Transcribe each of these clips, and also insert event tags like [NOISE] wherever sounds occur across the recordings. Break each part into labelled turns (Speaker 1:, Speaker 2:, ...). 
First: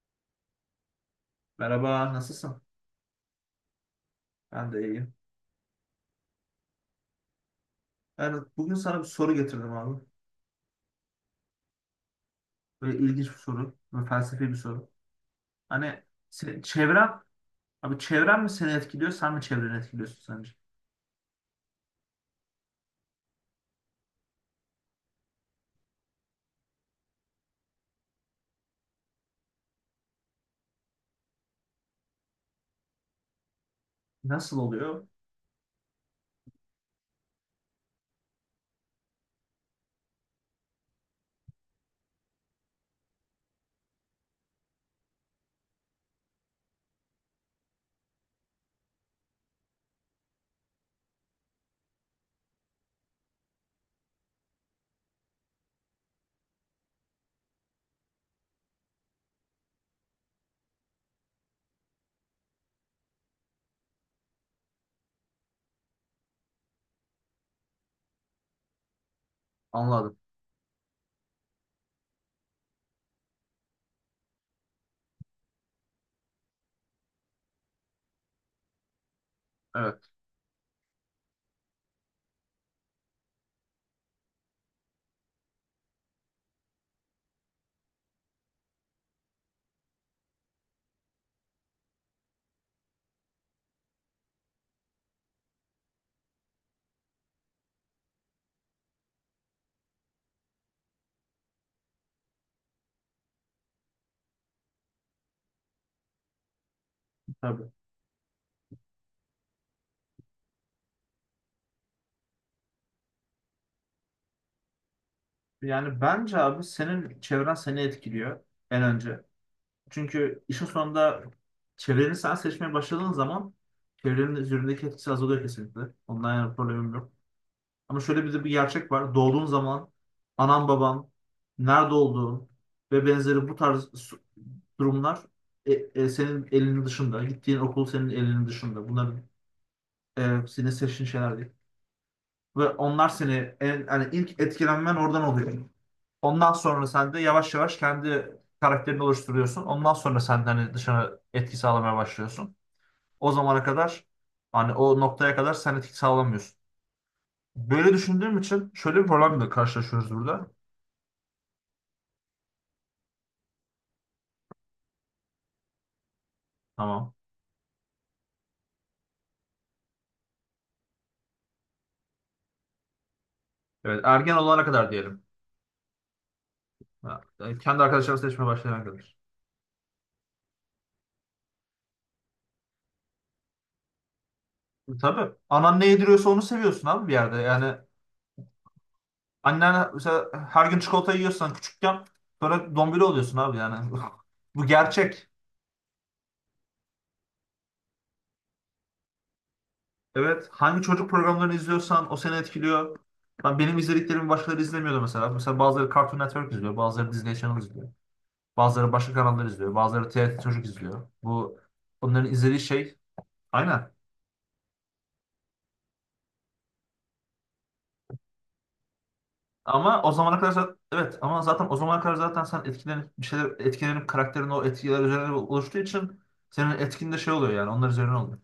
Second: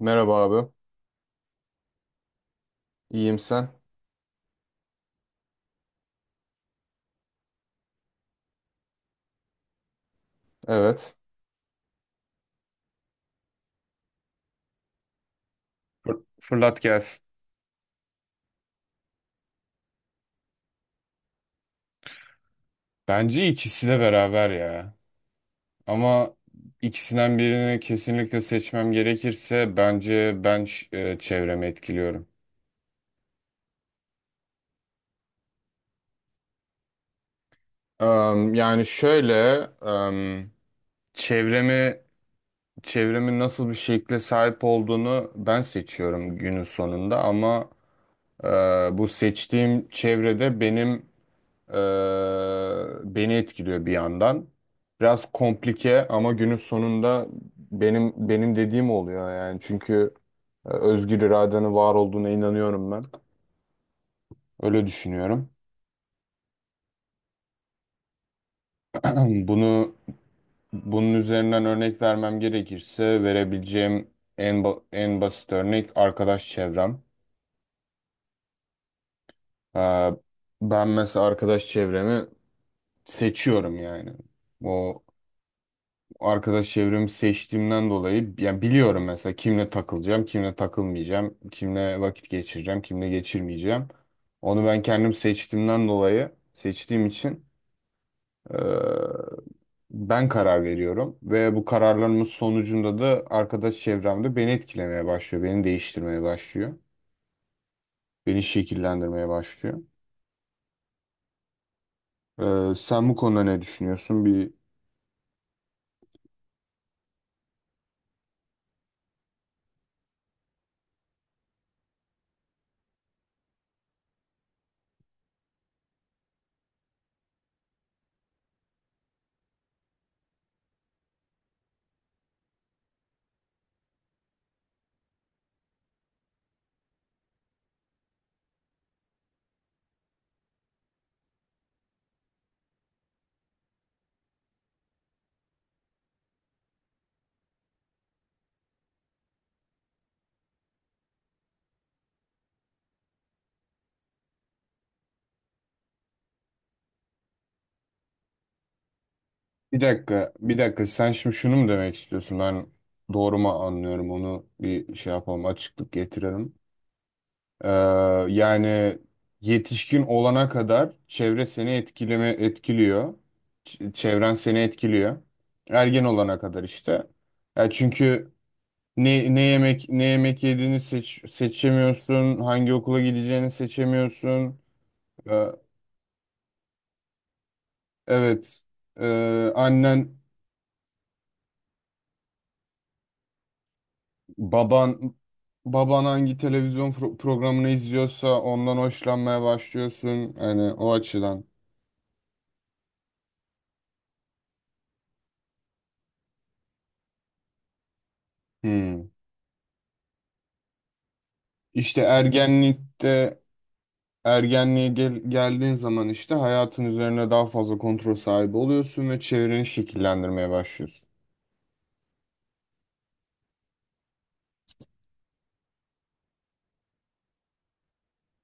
Speaker 1: Merhaba abi.
Speaker 2: Merhaba, nasılsın?
Speaker 1: İyiyim sen?
Speaker 2: Ben de iyiyim. Yani bugün sana bir soru getirdim abi.
Speaker 1: Evet.
Speaker 2: Böyle ilginç bir soru, böyle felsefi bir soru. Hani
Speaker 1: Fırlat
Speaker 2: çevren,
Speaker 1: gelsin.
Speaker 2: abi çevren mi seni etkiliyor, sen mi çevreni etkiliyorsun sence?
Speaker 1: Bence ikisi de beraber ya. Ama ikisinden birini kesinlikle seçmem gerekirse bence ben çevremi etkiliyorum.
Speaker 2: Nasıl oluyor?
Speaker 1: Yani şöyle, em, çevremi çevremin nasıl bir şekle sahip olduğunu ben seçiyorum günün sonunda, ama e, bu seçtiğim çevrede benim, Ee, beni etkiliyor bir yandan. Biraz komplike, ama günün sonunda benim dediğim oluyor yani. Çünkü özgür iradenin var olduğuna inanıyorum ben. Öyle düşünüyorum. [CLEARS THROAT] Bunu
Speaker 2: Anladım.
Speaker 1: bunun üzerinden örnek vermem gerekirse verebileceğim en basit örnek arkadaş çevrem. Ee,
Speaker 2: Evet.
Speaker 1: ben mesela arkadaş çevremi seçiyorum yani. O arkadaş çevremi seçtiğimden dolayı yani biliyorum mesela kimle takılacağım, kimle takılmayacağım, kimle vakit geçireceğim, kimle geçirmeyeceğim. Onu ben kendim seçtiğimden dolayı seçtiğim için eee, ben karar veriyorum ve bu kararlarımın sonucunda da arkadaş çevremde beni etkilemeye başlıyor, beni değiştirmeye başlıyor,
Speaker 2: Tabii.
Speaker 1: beni şekillendirmeye başlıyor. Sen bu konuda ne düşünüyorsun?
Speaker 2: Yani bence abi senin çevren seni etkiliyor en önce. Çünkü işin sonunda çevreni sen seçmeye başladığın zaman çevrenin üzerindeki etkisi azalıyor kesinlikle. Ondan yana problemim yok. Ama şöyle bir de bir gerçek var. Doğduğun zaman anan baban nerede olduğun ve benzeri bu tarz durumlar senin elinin dışında. Gittiğin okul senin elinin dışında. Bunlar senin seçtiğin şeyler değil. Ve onlar seni yani ilk etkilenmen oradan oluyor. Ondan sonra sen de yavaş yavaş kendi karakterini oluşturuyorsun. Ondan sonra sen de hani dışına etki sağlamaya başlıyorsun. O zamana kadar hani o noktaya kadar sen etki sağlamıyorsun. Böyle düşündüğüm için şöyle bir problemle
Speaker 1: Bir
Speaker 2: karşılaşıyoruz
Speaker 1: dakika,
Speaker 2: burada.
Speaker 1: bir dakika. Sen şimdi şunu mu demek istiyorsun? Ben doğru mu anlıyorum? Onu bir şey yapalım, açıklık getirelim.
Speaker 2: Tamam.
Speaker 1: Ee, yani yetişkin olana kadar çevre seni etkiliyor. Ç-
Speaker 2: Evet,
Speaker 1: çevren
Speaker 2: ergen
Speaker 1: seni
Speaker 2: olana kadar
Speaker 1: etkiliyor.
Speaker 2: diyelim.
Speaker 1: Ergen olana kadar işte.
Speaker 2: Ha, yani
Speaker 1: Ya
Speaker 2: kendi arkadaşlarını
Speaker 1: çünkü
Speaker 2: seçmeye başlayana kadar.
Speaker 1: ne yemek yediğini seçemiyorsun, hangi okula gideceğini seçemiyorsun.
Speaker 2: Tabii.
Speaker 1: Ee,
Speaker 2: Anan ne yediriyorsa onu seviyorsun abi bir yerde. Yani
Speaker 1: evet.
Speaker 2: annen
Speaker 1: Annen
Speaker 2: mesela her gün çikolata yiyorsan küçükken sonra dombili oluyorsun abi yani. [LAUGHS] Bu
Speaker 1: Baban
Speaker 2: gerçek.
Speaker 1: baban hangi televizyon programını izliyorsa ondan hoşlanmaya başlıyorsun.
Speaker 2: Evet.
Speaker 1: Yani
Speaker 2: Hangi
Speaker 1: o
Speaker 2: çocuk
Speaker 1: açıdan.
Speaker 2: programlarını izliyorsan o seni etkiliyor. Ben benim izlediklerimi başkaları izlemiyordu mesela. Mesela bazıları Cartoon Network izliyor, bazıları Disney Channel izliyor. Bazıları
Speaker 1: Hmm.
Speaker 2: başka kanallar izliyor, bazıları TRT Çocuk izliyor. Bu
Speaker 1: İşte
Speaker 2: onların izlediği şey
Speaker 1: ergenlikte
Speaker 2: aynen.
Speaker 1: ergenliğe geldiğin zaman işte hayatın üzerine daha fazla kontrol sahibi oluyorsun ve çevreni
Speaker 2: Ama o zamana
Speaker 1: şekillendirmeye
Speaker 2: kadar zaten,
Speaker 1: başlıyorsun.
Speaker 2: evet ama zaten o zamana kadar zaten sen etkilenip bir şeyler etkilenip karakterin o etkiler üzerine oluştuğu için senin etkin de şey oluyor yani onlar üzerine oluyor.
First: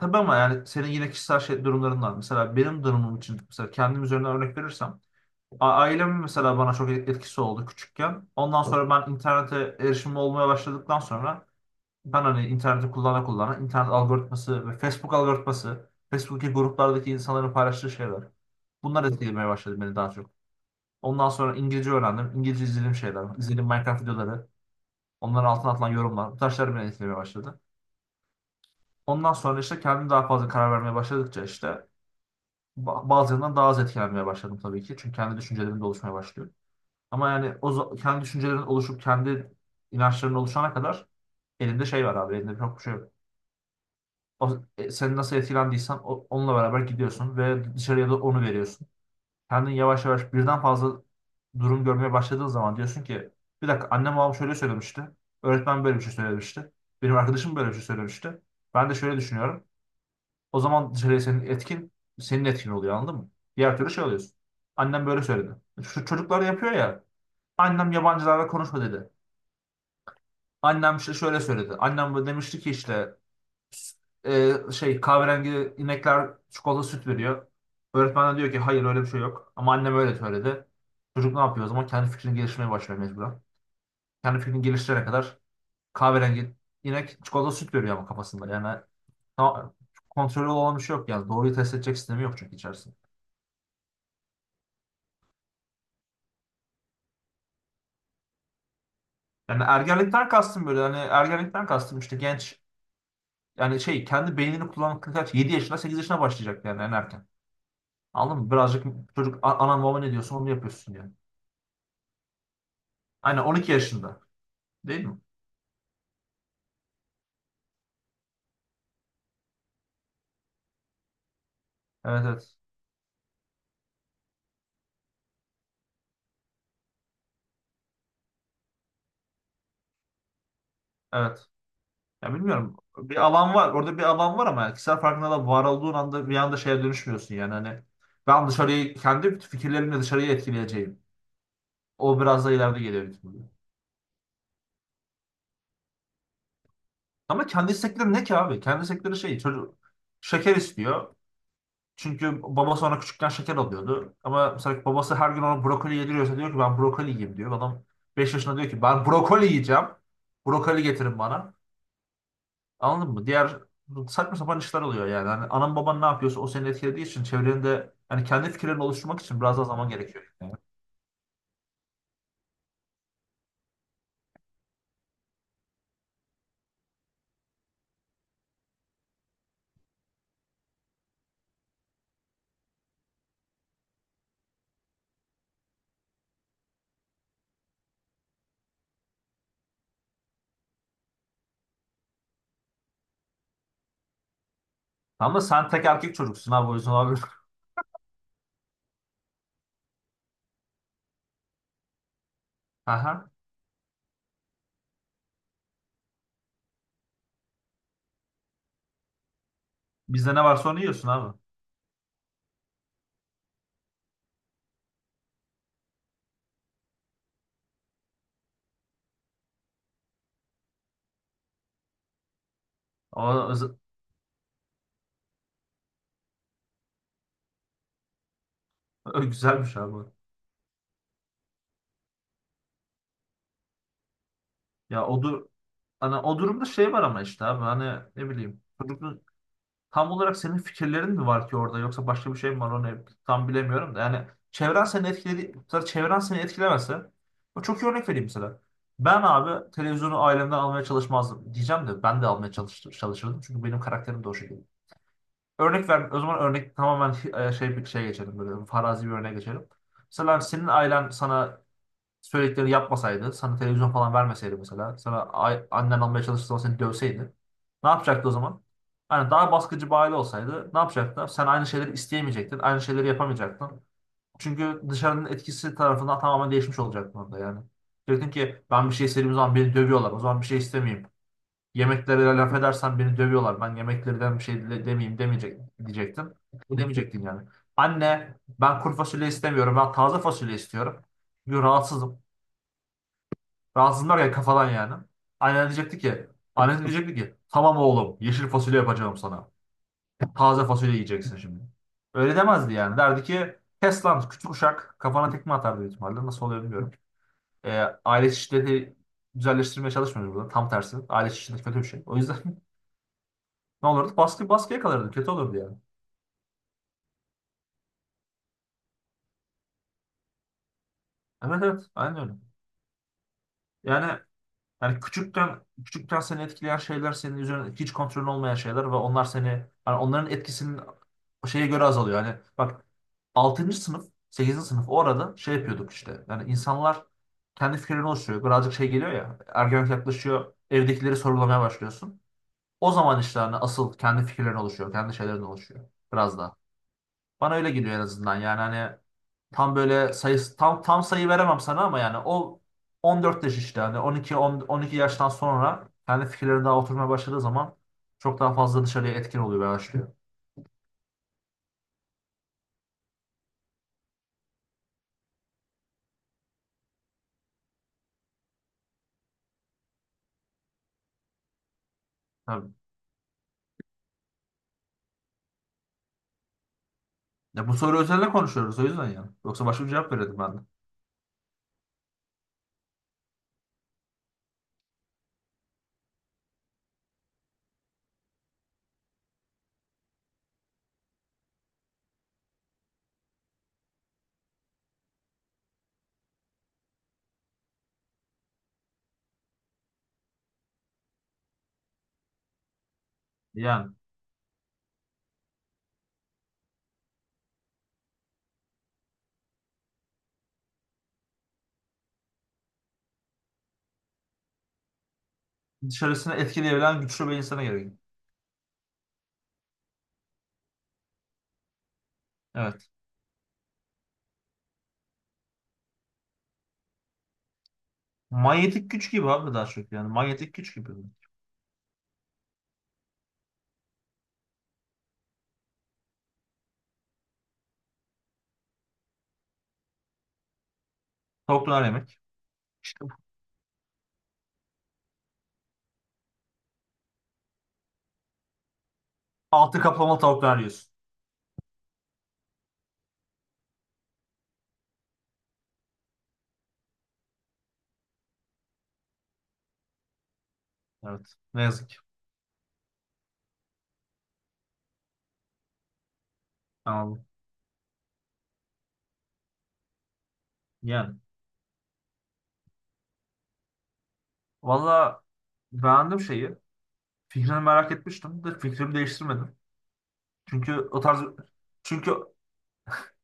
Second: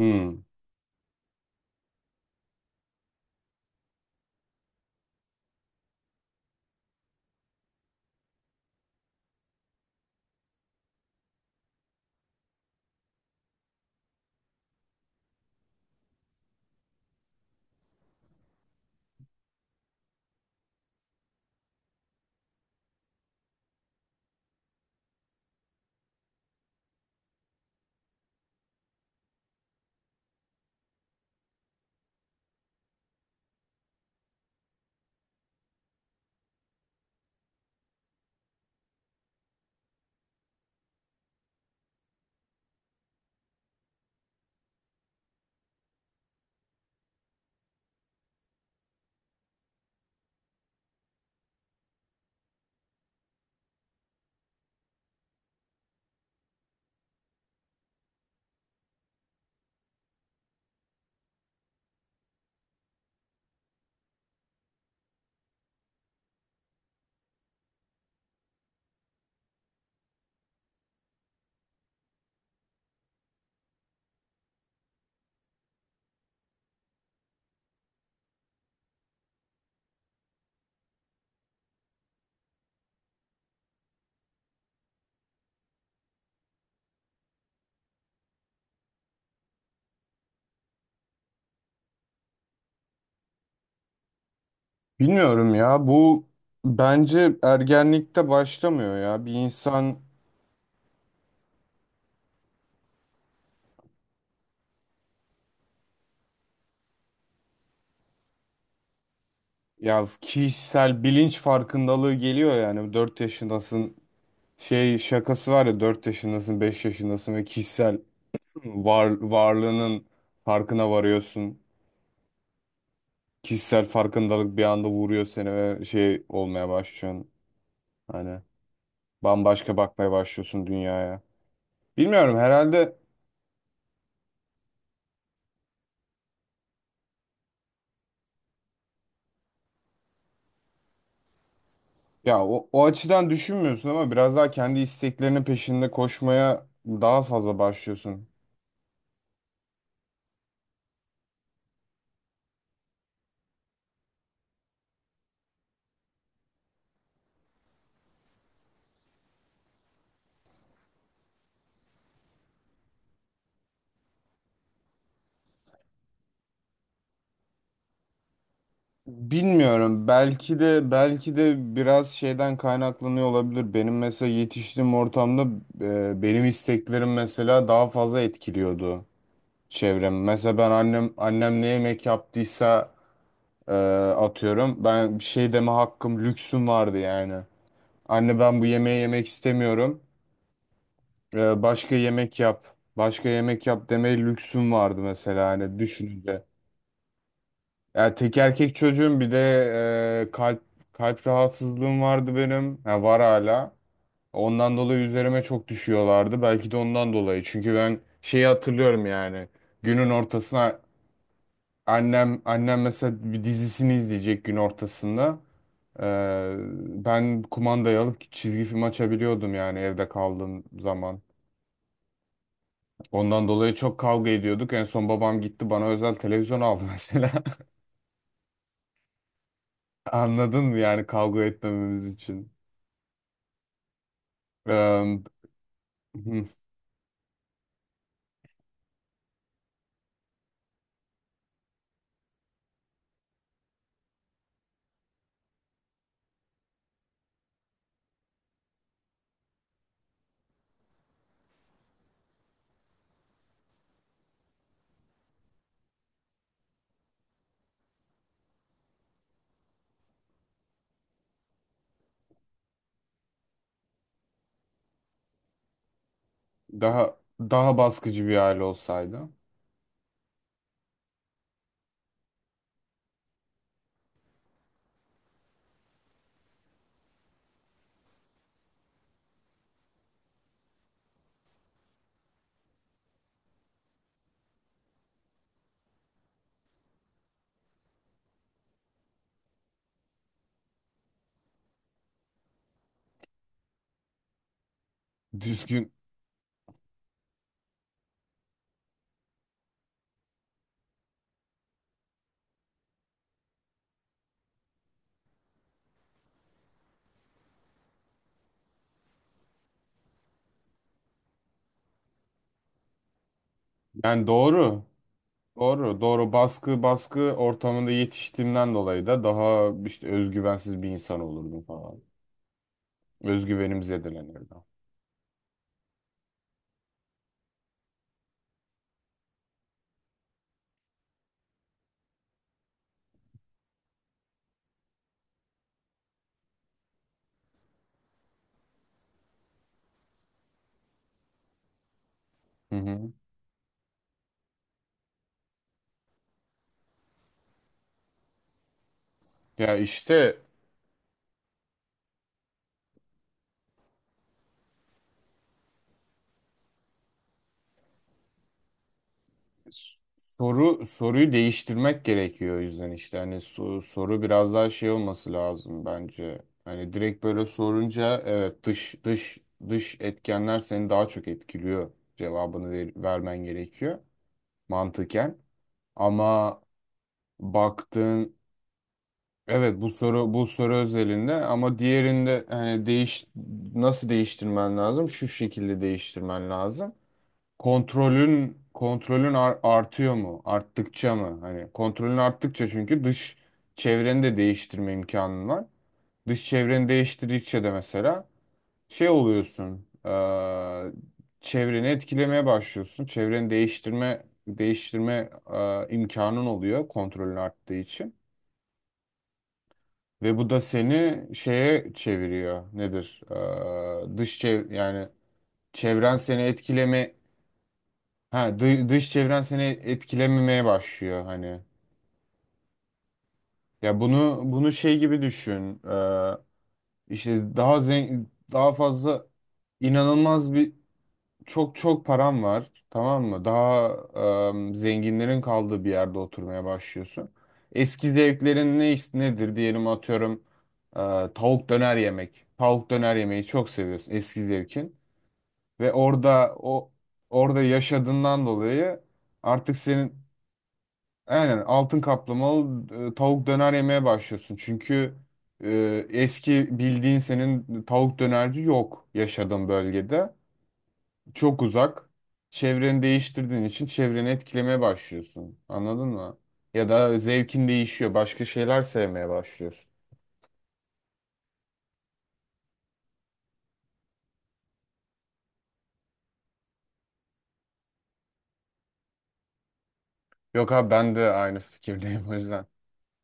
Speaker 2: Tabii ama yani senin yine kişisel şey, durumların var. Mesela benim durumum için mesela kendim üzerinden örnek verirsem ailemin mesela bana çok etkisi oldu küçükken. Ondan sonra ben internete erişimim olmaya başladıktan sonra ben hani interneti kullana kullana internet algoritması ve Facebook algoritması, Facebook'taki gruplardaki insanların paylaştığı şeyler. Bunlar etkilemeye başladı beni daha çok. Ondan sonra İngilizce öğrendim. İngilizce izlediğim şeyler, izlediğim Minecraft videoları, onların altına atılan yorumlar, bu taşlar beni etkilemeye başladı. Ondan sonra işte kendim daha fazla karar vermeye başladıkça işte bazılarından daha az etkilenmeye başladım tabii ki. Çünkü kendi düşüncelerim de oluşmaya başlıyor. Ama yani kendi düşüncelerin oluşup kendi inançların oluşana kadar elinde şey var abi, elinde çok bir şey yok. O, seni nasıl etkilendiysen onunla beraber gidiyorsun ve dışarıya da onu veriyorsun. Kendin yavaş yavaş birden fazla durum görmeye başladığın zaman diyorsun ki bir dakika, annem babam şöyle söylemişti. Öğretmen böyle bir şey söylemişti. Benim arkadaşım böyle bir şey söylemişti. Ben de şöyle düşünüyorum. O zaman dışarıya senin etkin oluyor, anladın mı? Diğer türlü şey oluyorsun. Annem böyle söyledi. Şu çocuklar yapıyor ya. Annem yabancılarla konuşma dedi. Annem işte şöyle söyledi. Annem böyle demişti ki işte şey, kahverengi inekler çikolata süt veriyor. Öğretmen de diyor ki hayır öyle bir şey yok. Ama annem öyle söyledi. Çocuk ne yapıyor o zaman? Kendi fikrini geliştirmeye başlıyor mecburen. Kendi fikrini geliştirene kadar kahverengi inek çikolata süt veriyor ama kafasında. Yani ta- kontrolü olan bir şey yok yani. Doğruyu test edecek sistemi yok çünkü içerisinde.
Speaker 1: Bilmiyorum ya, bu bence ergenlikte başlamıyor ya. Bir
Speaker 2: Yani
Speaker 1: insan,
Speaker 2: ergenlikten kastım böyle. Hani ergenlikten kastım işte genç, yani şey, kendi beynini kullanmakla kaç, 7 yaşına 8 yaşına başlayacak yani en erken. Anladın mı? Birazcık çocuk, Anam baba
Speaker 1: ya
Speaker 2: ne diyorsun onu yapıyorsun"
Speaker 1: kişisel
Speaker 2: yani.
Speaker 1: bilinç farkındalığı geliyor yani, 4
Speaker 2: Aynen, 12
Speaker 1: yaşındasın.
Speaker 2: yaşında.
Speaker 1: Şey
Speaker 2: Değil mi?
Speaker 1: şakası var ya, 4 yaşındasın, 5 yaşındasın ve kişisel varlığının farkına varıyorsun.
Speaker 2: Evet, evet.
Speaker 1: Kişisel farkındalık bir anda vuruyor seni ve şey olmaya başlıyorsun. Hani bambaşka bakmaya başlıyorsun dünyaya.
Speaker 2: Evet. Ya
Speaker 1: Bilmiyorum
Speaker 2: bilmiyorum.
Speaker 1: herhalde,
Speaker 2: Bir alan var. Orada bir alan var ama kişisel farkında da var olduğun anda bir anda şeye dönüşmüyorsun yani. Hani ben dışarıyı kendi fikirlerimle dışarıyı etkileyeceğim. O
Speaker 1: ya
Speaker 2: biraz da
Speaker 1: o,
Speaker 2: ileride
Speaker 1: o
Speaker 2: geliyor, büyük
Speaker 1: açıdan
Speaker 2: ihtimalle.
Speaker 1: düşünmüyorsun ama biraz daha kendi isteklerinin peşinde koşmaya daha
Speaker 2: Ama
Speaker 1: fazla
Speaker 2: kendi istekleri ne
Speaker 1: başlıyorsun.
Speaker 2: ki abi? Kendi istekleri şey, çocuk şeker istiyor. Çünkü babası ona küçükken şeker alıyordu. Ama mesela babası her gün ona brokoli yediriyorsa diyor ki ben brokoli yiyeyim diyor. Adam 5 yaşında diyor ki ben brokoli yiyeceğim. Brokoli getirin bana. Anladın mı? Diğer saçma sapan işler oluyor yani. Hani anan baban ne yapıyorsa o seni etkilediği için çevrende, yani kendi fikirlerini oluşturmak için biraz daha zaman
Speaker 1: Bilmiyorum.
Speaker 2: gerekiyor. Yani.
Speaker 1: Belki de biraz şeyden kaynaklanıyor olabilir. Benim mesela yetiştiğim ortamda benim isteklerim mesela daha fazla etkiliyordu çevrem. Mesela ben annem ne yemek yaptıysa e, atıyorum. Ben bir şey deme hakkım, lüksüm vardı yani. Anne ben bu yemeği yemek istemiyorum. Başka yemek yap. Başka yemek yap demeye lüksüm vardı
Speaker 2: Ama
Speaker 1: mesela
Speaker 2: sen
Speaker 1: hani
Speaker 2: tek erkek
Speaker 1: düşününce.
Speaker 2: çocuksun abi, o yüzden abi.
Speaker 1: Ya tek erkek çocuğum, bir de e, kalp kalp rahatsızlığım vardı benim.
Speaker 2: [LAUGHS]
Speaker 1: Ha, var
Speaker 2: Aha.
Speaker 1: hala. Ondan dolayı üzerime çok düşüyorlardı. Belki de ondan dolayı. Çünkü ben şeyi hatırlıyorum yani. Günün
Speaker 2: Bizde ne varsa onu
Speaker 1: ortasına
Speaker 2: yiyorsun abi.
Speaker 1: annem mesela bir dizisini izleyecek gün ortasında. Ee, ben kumandayı alıp çizgi film açabiliyordum yani evde kaldığım zaman. Ondan dolayı
Speaker 2: O,
Speaker 1: çok kavga ediyorduk. En son babam gitti, bana özel televizyon aldı [LAUGHS] mesela.
Speaker 2: o güzelmiş abi.
Speaker 1: Anladın mı yani kavga etmememiz için?
Speaker 2: Ya
Speaker 1: Eee,
Speaker 2: o, dur, hani o
Speaker 1: hı,
Speaker 2: durumda şey var ama işte abi hani ne bileyim. Çocuk, tam olarak senin fikirlerin mi var ki orada, yoksa başka bir şey mi var onu tam bilemiyorum da. Yani çevren seni etkiledi, mesela çevren seni etkilemese, o çok iyi örnek vereyim mesela. Ben abi televizyonu ailemden almaya çalışmazdım diyeceğim de, ben de almaya çalışırdım çünkü benim karakterim de o şekilde. Örnek ver, o zaman örnek tamamen şey, bir şey geçelim, böyle farazi bir örnek geçelim. Mesela senin ailen sana söyledikleri yapmasaydı, sana televizyon falan vermeseydi mesela, sana annen almaya çalıştığı zaman seni
Speaker 1: daha
Speaker 2: dövseydi,
Speaker 1: daha
Speaker 2: ne yapacaktı
Speaker 1: baskıcı
Speaker 2: o
Speaker 1: bir
Speaker 2: zaman?
Speaker 1: aile olsaydı.
Speaker 2: Hani daha baskıcı bir aile olsaydı ne yapacaktı? Sen aynı şeyleri isteyemeyecektin, aynı şeyleri yapamayacaktın. Çünkü dışarının etkisi tarafından tamamen değişmiş olacaktın orada yani. Diyecektin ki ben bir şey istediğim zaman beni dövüyorlar, o zaman bir şey istemeyeyim. Yemeklere laf edersen beni dövüyorlar, ben yemeklerden bir şey demeyeyim demeyecek, diyecektin. Bu demeyecektin yani. Anne ben kuru fasulye istemiyorum, ben taze fasulye istiyorum. Çünkü rahatsızım. Rahatsızlar ya kafadan yani. Annen
Speaker 1: Düzgün
Speaker 2: diyecekti ki, annen diyecekti ki, [LAUGHS] tamam oğlum yeşil fasulye yapacağım sana. Taze fasulye yiyeceksin şimdi. Öyle demezdi yani. Derdi ki kes lan küçük uşak, kafana tekme atar büyük ihtimalle. Nasıl oluyor bilmiyorum. Ee, aile şiddeti güzelleştirmeye çalışmıyoruz burada. Tam tersi. Aile şiddeti kötü bir şey. O yüzden [LAUGHS] ne olurdu?
Speaker 1: yani
Speaker 2: Baskıya
Speaker 1: doğru.
Speaker 2: kalırdı. Kötü olurdu yani.
Speaker 1: Doğru, doğru. Baskı, baskı ortamında yetiştiğimden dolayı da daha işte özgüvensiz bir insan
Speaker 2: Evet,
Speaker 1: olurdum
Speaker 2: evet.
Speaker 1: falan.
Speaker 2: Aynen öyle.
Speaker 1: Özgüvenim
Speaker 2: Yani
Speaker 1: zedelenirdi.
Speaker 2: Yani küçükten küçükten seni etkileyen şeyler, senin üzerine hiç kontrolün olmayan şeyler ve onlar seni, yani onların etkisinin şeye göre azalıyor. Yani bak, 6. sınıf, 8. sınıf, o arada şey yapıyorduk işte. Yani insanlar kendi fikirlerini oluşturuyor. Birazcık şey geliyor ya, ergenlik yaklaşıyor. Evdekileri sorgulamaya başlıyorsun.
Speaker 1: Hı
Speaker 2: O
Speaker 1: hı.
Speaker 2: zaman işte hani asıl kendi fikirlerin oluşuyor. Kendi şeylerin oluşuyor. Biraz daha. Bana öyle geliyor en azından. Yani hani
Speaker 1: Ya
Speaker 2: tam böyle
Speaker 1: işte
Speaker 2: sayısı tam sayı veremem sana, ama yani o 14 yaş işte, hani 12, 10, 12 yaştan sonra kendi fikirleri daha oturmaya başladığı zaman çok daha fazla dışarıya etkin oluyor ve başlıyor.
Speaker 1: soruyu değiştirmek gerekiyor, o yüzden işte hani soru biraz daha şey olması lazım bence. Hani direkt böyle sorunca, evet dış etkenler seni daha çok etkiliyor. Cevabını
Speaker 2: Tabii.
Speaker 1: vermen gerekiyor mantıken. Ama
Speaker 2: Ya bu soru üzerine
Speaker 1: baktığın,
Speaker 2: konuşuyoruz o yüzden yani. Yoksa
Speaker 1: evet,
Speaker 2: başka
Speaker 1: bu
Speaker 2: bir cevap
Speaker 1: soru
Speaker 2: verirdim
Speaker 1: bu
Speaker 2: ben de.
Speaker 1: soru özelinde, ama diğerinde hani nasıl değiştirmen lazım? Şu şekilde değiştirmen lazım: kontrolün artıyor mu? Arttıkça mı? Hani kontrolün arttıkça, çünkü dış çevreni de değiştirme imkanın var. Dış çevreni değiştirdikçe de mesela şey oluyorsun. Çevreni etkilemeye başlıyorsun. Çevreni
Speaker 2: Yani
Speaker 1: değiştirme imkanın oluyor, kontrolün arttığı için. Ve bu da seni şeye çeviriyor. Nedir? Dış çev, yani çevren
Speaker 2: dışarısını
Speaker 1: seni
Speaker 2: etkileyebilen
Speaker 1: etkileme.
Speaker 2: güçlü bir insana gerekiyor.
Speaker 1: Ha, dış çevren seni etkilememeye başlıyor hani.
Speaker 2: Evet.
Speaker 1: Ya bunu şey gibi düşün. İşte daha zengin, daha
Speaker 2: Manyetik güç
Speaker 1: fazla,
Speaker 2: gibi abi, daha çok yani.
Speaker 1: inanılmaz
Speaker 2: Manyetik
Speaker 1: bir,
Speaker 2: güç gibi.
Speaker 1: çok çok param var, tamam mı? Daha zenginlerin kaldığı bir yerde oturmaya başlıyorsun. Eski zevklerin nedir, diyelim atıyorum e,
Speaker 2: Tavuk
Speaker 1: tavuk
Speaker 2: döner
Speaker 1: döner
Speaker 2: yemek.
Speaker 1: yemek. Tavuk
Speaker 2: İşte bu.
Speaker 1: döner yemeyi çok seviyorsun, eski zevkin. Ve orada yaşadığından dolayı artık
Speaker 2: Altı kaplamalı
Speaker 1: senin.
Speaker 2: tavuk döner yiyorsun.
Speaker 1: Aynen, altın kaplamalı tavuk döner yemeye başlıyorsun. Çünkü eski bildiğin senin tavuk dönerci yok yaşadığın bölgede.
Speaker 2: Evet.
Speaker 1: Çok
Speaker 2: Ne yazık ki.
Speaker 1: uzak. Çevreni değiştirdiğin için çevreni etkilemeye başlıyorsun. Anladın mı? Ya da
Speaker 2: Anladım.
Speaker 1: zevkin değişiyor. Başka şeyler sevmeye başlıyorsun.
Speaker 2: Yani. Valla beğendim şeyi. Fikrini merak etmiştim de fikrimi değiştirmedim.
Speaker 1: Yok
Speaker 2: Çünkü
Speaker 1: abi,
Speaker 2: o
Speaker 1: ben
Speaker 2: tarz,
Speaker 1: de aynı [LAUGHS]
Speaker 2: çünkü
Speaker 1: fikirdeyim o yüzden.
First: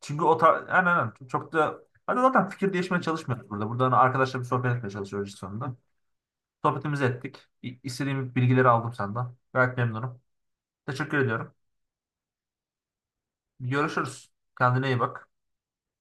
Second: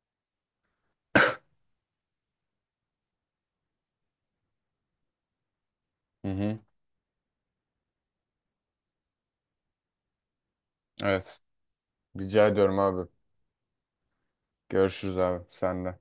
Speaker 2: çünkü o tarz, aynen, aynen. Çok da, hadi zaten fikir değişmeye çalışmıyoruz burada. Burada hani arkadaşla bir sohbet etmeye çalışıyoruz işte sonunda.
Speaker 1: Hı hı.
Speaker 2: Sohbetimizi ettik. İstediğim bilgileri aldım senden. Gayet memnunum. Teşekkür
Speaker 1: Evet.
Speaker 2: ediyorum.
Speaker 1: Rica ediyorum abi.
Speaker 2: Görüşürüz. Kendine iyi
Speaker 1: Görüşürüz
Speaker 2: bak.
Speaker 1: abi. Sen de.